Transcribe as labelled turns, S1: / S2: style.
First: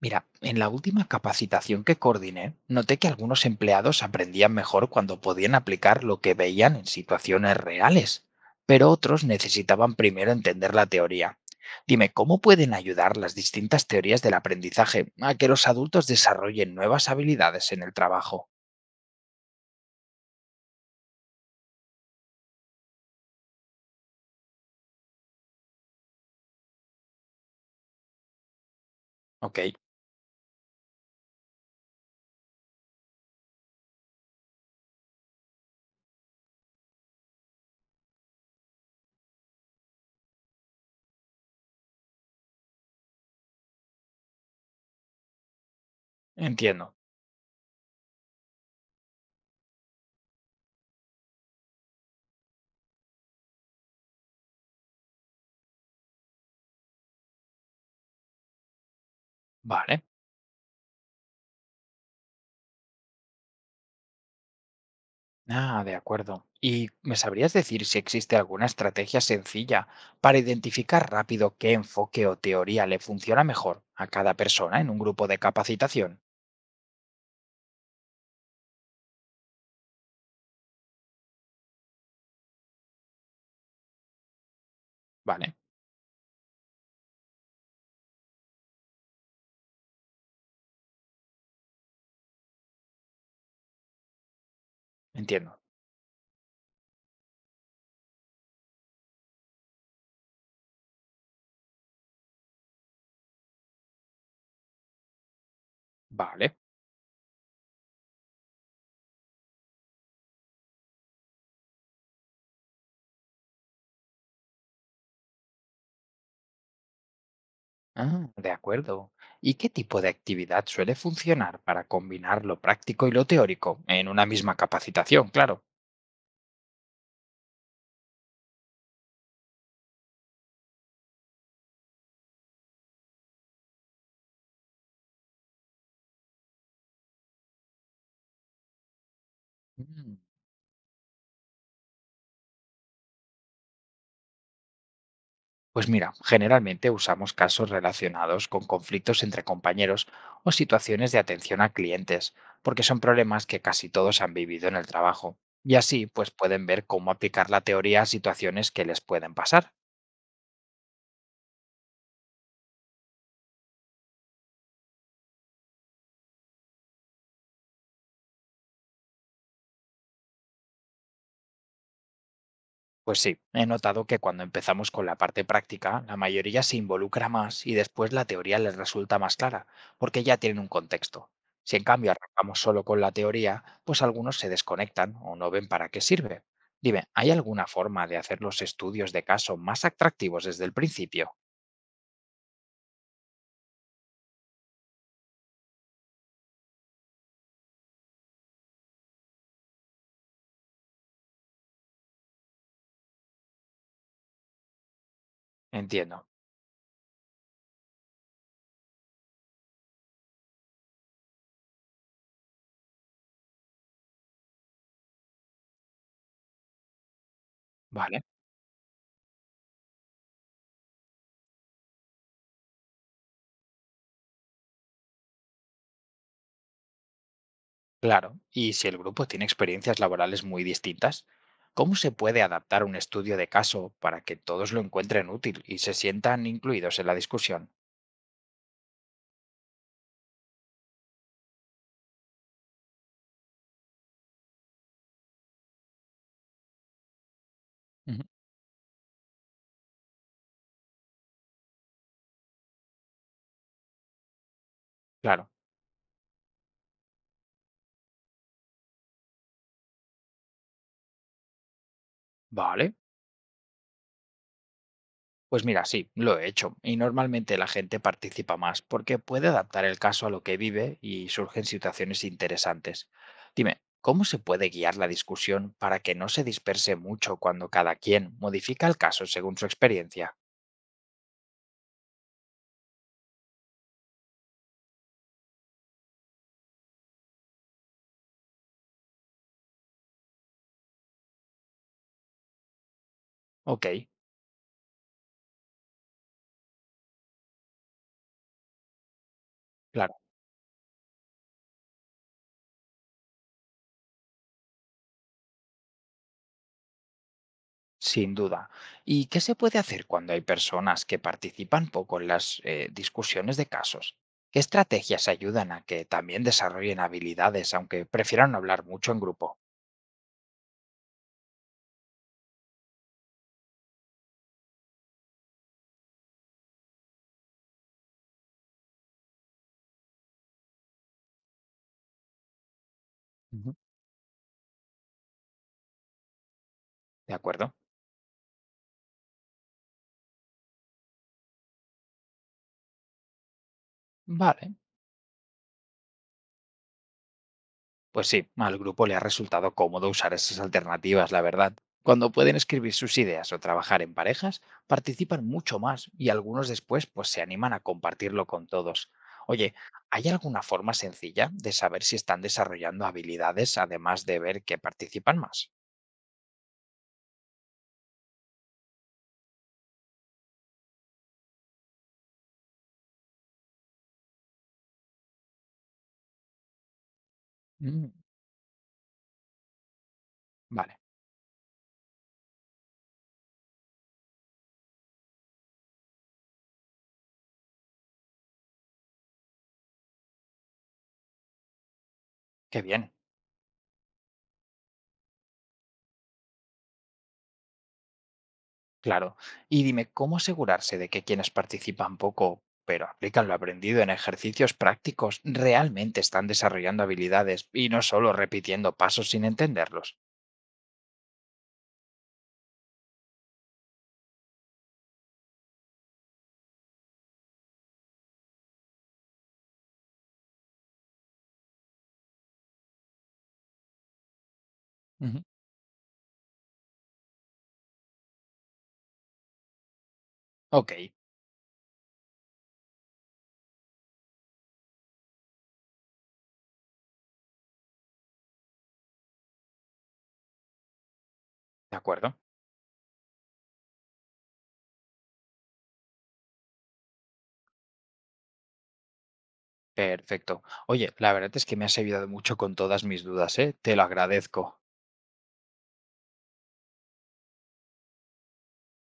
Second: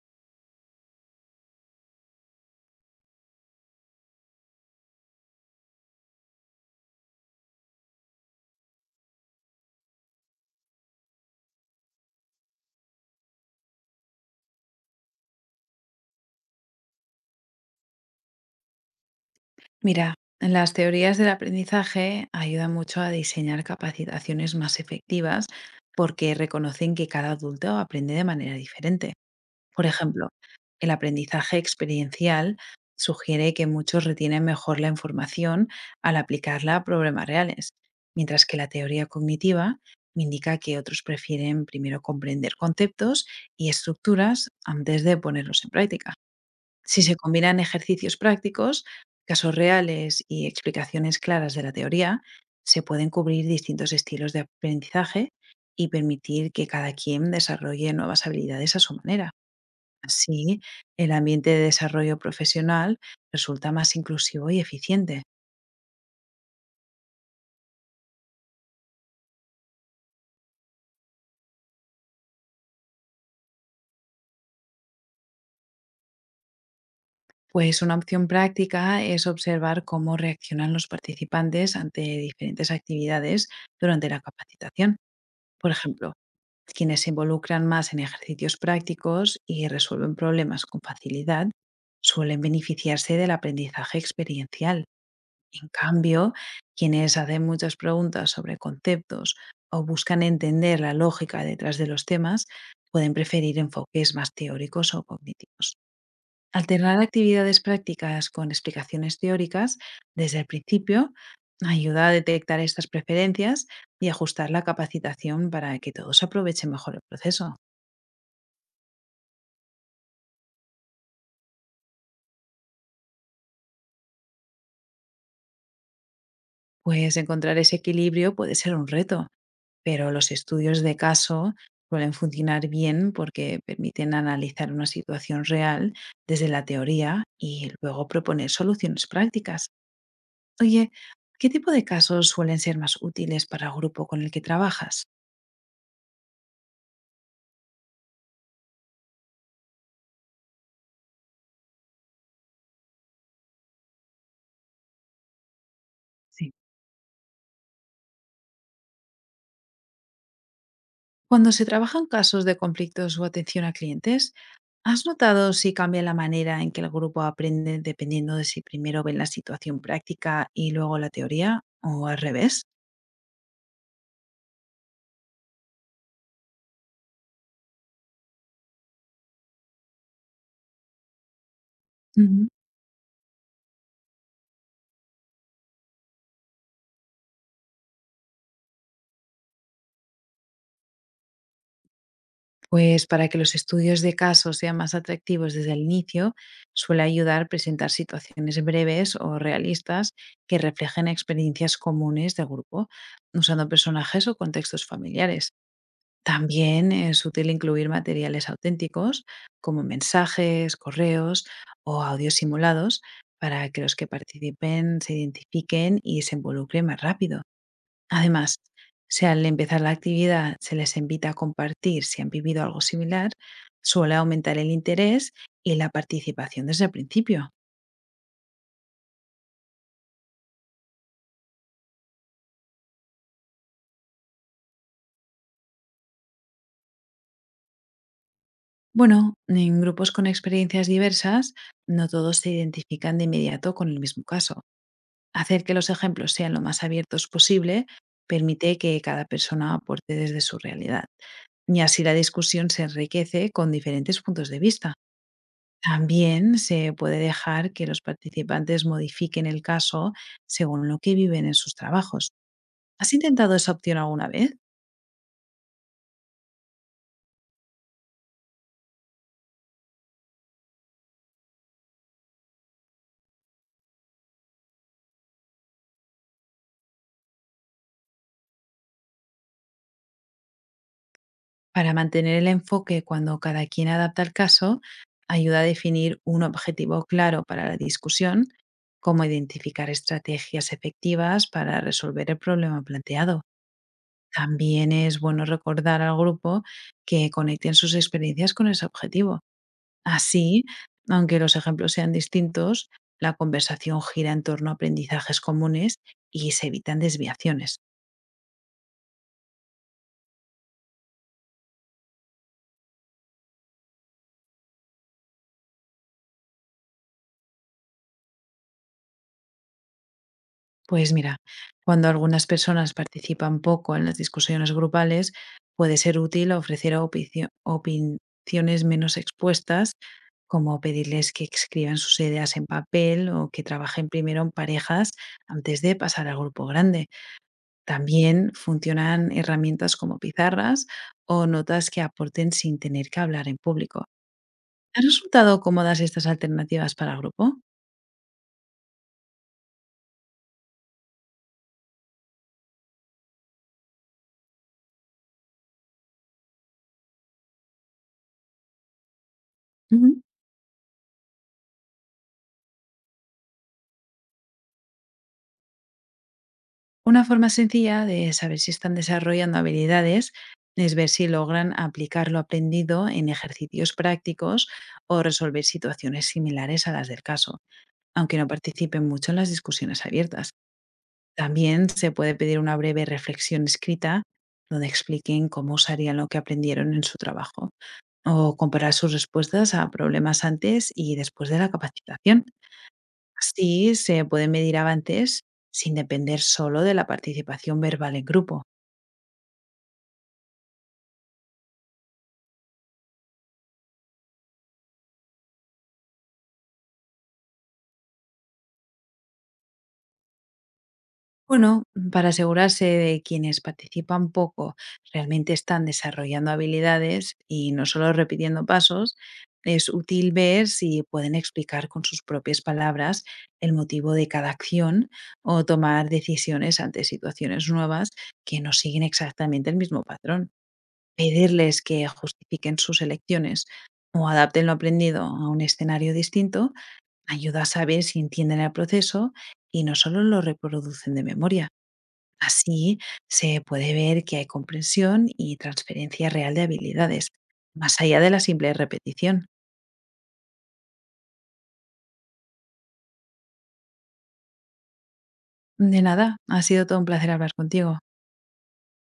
S1: Mira, en la última capacitación que coordiné, noté que algunos empleados aprendían mejor cuando podían aplicar lo que veían en situaciones reales, pero otros necesitaban primero entender la teoría. Dime, ¿cómo pueden ayudar las distintas teorías del aprendizaje a que los adultos desarrollen nuevas habilidades en el trabajo?
S2: Mira, las teorías del aprendizaje ayudan mucho a diseñar capacitaciones más efectivas porque reconocen que cada adulto aprende de manera diferente.
S1: Ok,
S2: Por ejemplo, el aprendizaje experiencial sugiere que muchos retienen mejor la información al aplicarla a problemas reales, mientras que la teoría cognitiva indica que otros prefieren primero comprender conceptos y estructuras antes de ponerlos en práctica.
S1: entiendo.
S2: Si se combinan ejercicios prácticos, casos reales y explicaciones claras de la teoría, se pueden cubrir distintos estilos de aprendizaje y permitir que cada quien desarrolle nuevas habilidades a su manera.
S1: Vale.
S2: Así, el ambiente de desarrollo profesional resulta más inclusivo y eficiente.
S1: Ah, de acuerdo. ¿Y me sabrías decir si existe alguna estrategia sencilla para identificar rápido qué enfoque o teoría le funciona mejor a cada persona en un grupo de capacitación?
S2: Pues una opción práctica es observar cómo reaccionan los participantes ante diferentes actividades durante la capacitación.
S1: Vale,
S2: Por ejemplo, quienes se involucran más en ejercicios prácticos y resuelven problemas con facilidad suelen beneficiarse del aprendizaje experiencial.
S1: entiendo.
S2: En cambio, quienes hacen muchas preguntas sobre conceptos o buscan entender la lógica detrás de los temas pueden preferir enfoques más teóricos o cognitivos.
S1: Vale.
S2: Alternar actividades prácticas con explicaciones teóricas desde el principio ayuda a detectar estas preferencias y ajustar la capacitación para que todos aprovechen mejor el proceso.
S1: Ah, de acuerdo. ¿Y qué tipo de actividad suele funcionar para combinar lo práctico y lo teórico en una misma capacitación? Claro.
S2: Pues encontrar ese equilibrio puede ser un reto, pero los estudios de caso suelen funcionar bien porque permiten analizar una situación real desde la teoría y luego proponer soluciones prácticas.
S1: Mm.
S2: Oye, ¿qué tipo de casos suelen ser más útiles para el grupo con el que trabajas?
S1: Pues mira, generalmente usamos casos relacionados con conflictos entre compañeros o situaciones de atención a clientes, porque son problemas que casi todos han vivido en el trabajo. Y así, pues
S2: Sí.
S1: pueden ver cómo aplicar la teoría a situaciones que les pueden pasar.
S2: Cuando se trabajan casos de conflictos o atención a clientes, ¿has notado si cambia la manera en que el grupo aprende dependiendo de si primero ven la situación práctica y luego la teoría o al revés?
S1: Pues sí, he notado que cuando empezamos con la parte práctica, la mayoría se involucra más y después la teoría les resulta más clara, porque ya tienen un contexto. Si en cambio
S2: Ujú.
S1: arrancamos solo con la teoría, pues algunos se desconectan o no ven para qué sirve. Dime, ¿hay alguna forma de hacer los estudios de caso más atractivos desde el principio?
S2: Pues para que los estudios de casos sean más atractivos desde el inicio, suele ayudar presentar situaciones breves o realistas que reflejen experiencias comunes del grupo, usando personajes o contextos familiares.
S1: Entiendo.
S2: También es útil incluir materiales auténticos como mensajes, correos o audios simulados para que los que participen se identifiquen y se involucren más rápido.
S1: Vale,
S2: Además, si al empezar la actividad se les invita a compartir si han vivido algo similar, suele aumentar el interés y la participación desde el principio.
S1: claro. ¿Y si el grupo tiene experiencias laborales muy distintas? ¿Cómo se puede adaptar un estudio de caso para que todos lo encuentren útil y se sientan incluidos en la discusión?
S2: Bueno, en grupos con experiencias diversas, no todos se identifican de inmediato con el mismo caso. Hacer que los ejemplos sean lo más abiertos posible
S1: Ujú,
S2: permite que cada persona aporte desde su realidad, y así la discusión se enriquece con diferentes puntos de vista.
S1: claro,
S2: También se puede dejar que los participantes modifiquen el caso según lo que viven en sus trabajos.
S1: vale.
S2: ¿Has intentado esa opción alguna vez?
S1: Pues mira, sí, lo he hecho. Y normalmente la gente participa más porque puede adaptar el caso a lo que vive y surgen situaciones interesantes. Dime, ¿cómo se puede guiar la discusión para que no se disperse mucho cuando cada quien modifica el caso según su experiencia?
S2: Para mantener el enfoque cuando cada quien adapta el caso, ayuda a definir un objetivo claro para la discusión, como identificar estrategias efectivas para resolver el problema planteado.
S1: Ok,
S2: También es bueno recordar al grupo que conecten sus experiencias con ese objetivo.
S1: claro,
S2: Así, aunque los ejemplos sean distintos, la conversación gira en torno a aprendizajes comunes y se evitan desviaciones.
S1: sin duda. ¿Y qué se puede hacer cuando hay personas que participan poco en las discusiones de casos? ¿Qué estrategias ayudan a que también desarrollen habilidades, aunque prefieran no hablar mucho en grupo?
S2: Pues mira, cuando algunas personas participan poco en las discusiones grupales, puede ser útil ofrecer opiniones menos expuestas, como pedirles que escriban sus ideas en papel o que trabajen primero en parejas antes de pasar al grupo grande.
S1: ¿De acuerdo?
S2: También funcionan herramientas como pizarras o notas que aporten sin tener que hablar en público.
S1: Vale.
S2: ¿Han resultado cómodas estas alternativas para el grupo?
S1: Pues sí, al grupo le ha resultado cómodo usar esas alternativas, la verdad. Cuando pueden escribir sus ideas o trabajar en parejas, participan mucho más y algunos después pues se animan a compartirlo con todos. Oye,
S2: Ujú.
S1: ¿hay alguna forma sencilla de saber si están desarrollando habilidades además de ver que participan más?
S2: Una forma sencilla de saber si están desarrollando habilidades es ver si logran aplicar lo aprendido en ejercicios prácticos o resolver situaciones similares a las del caso,
S1: Mm,
S2: aunque no participen mucho en las discusiones abiertas.
S1: vale,
S2: También se puede pedir una breve reflexión escrita donde expliquen cómo usarían lo que aprendieron en su trabajo o comparar sus respuestas a problemas antes y después de la capacitación.
S1: qué bien.
S2: Así se pueden medir avances sin depender solo de la participación verbal en grupo.
S1: Claro. Y dime, ¿cómo asegurarse de que quienes participan poco, pero aplican lo aprendido en ejercicios prácticos, realmente están desarrollando habilidades y no solo repitiendo pasos sin entenderlos?
S2: Bueno, para asegurarse de quienes participan poco realmente están desarrollando habilidades y no solo repitiendo pasos, es útil ver si pueden explicar con sus propias palabras el motivo de cada acción
S1: Ujú.
S2: o tomar decisiones ante situaciones nuevas que no siguen exactamente el mismo patrón.
S1: Ok,
S2: Pedirles que justifiquen sus elecciones o adapten lo aprendido a un escenario distinto ayuda a saber si entienden el proceso y no solo lo reproducen de memoria.
S1: de acuerdo.
S2: Así se puede ver que hay comprensión y transferencia real de habilidades, más allá de la simple repetición.
S1: Perfecto. Oye, la verdad es que me has ayudado mucho con todas mis dudas, ¿eh? Te lo agradezco.
S2: De nada, ha sido todo un placer hablar contigo.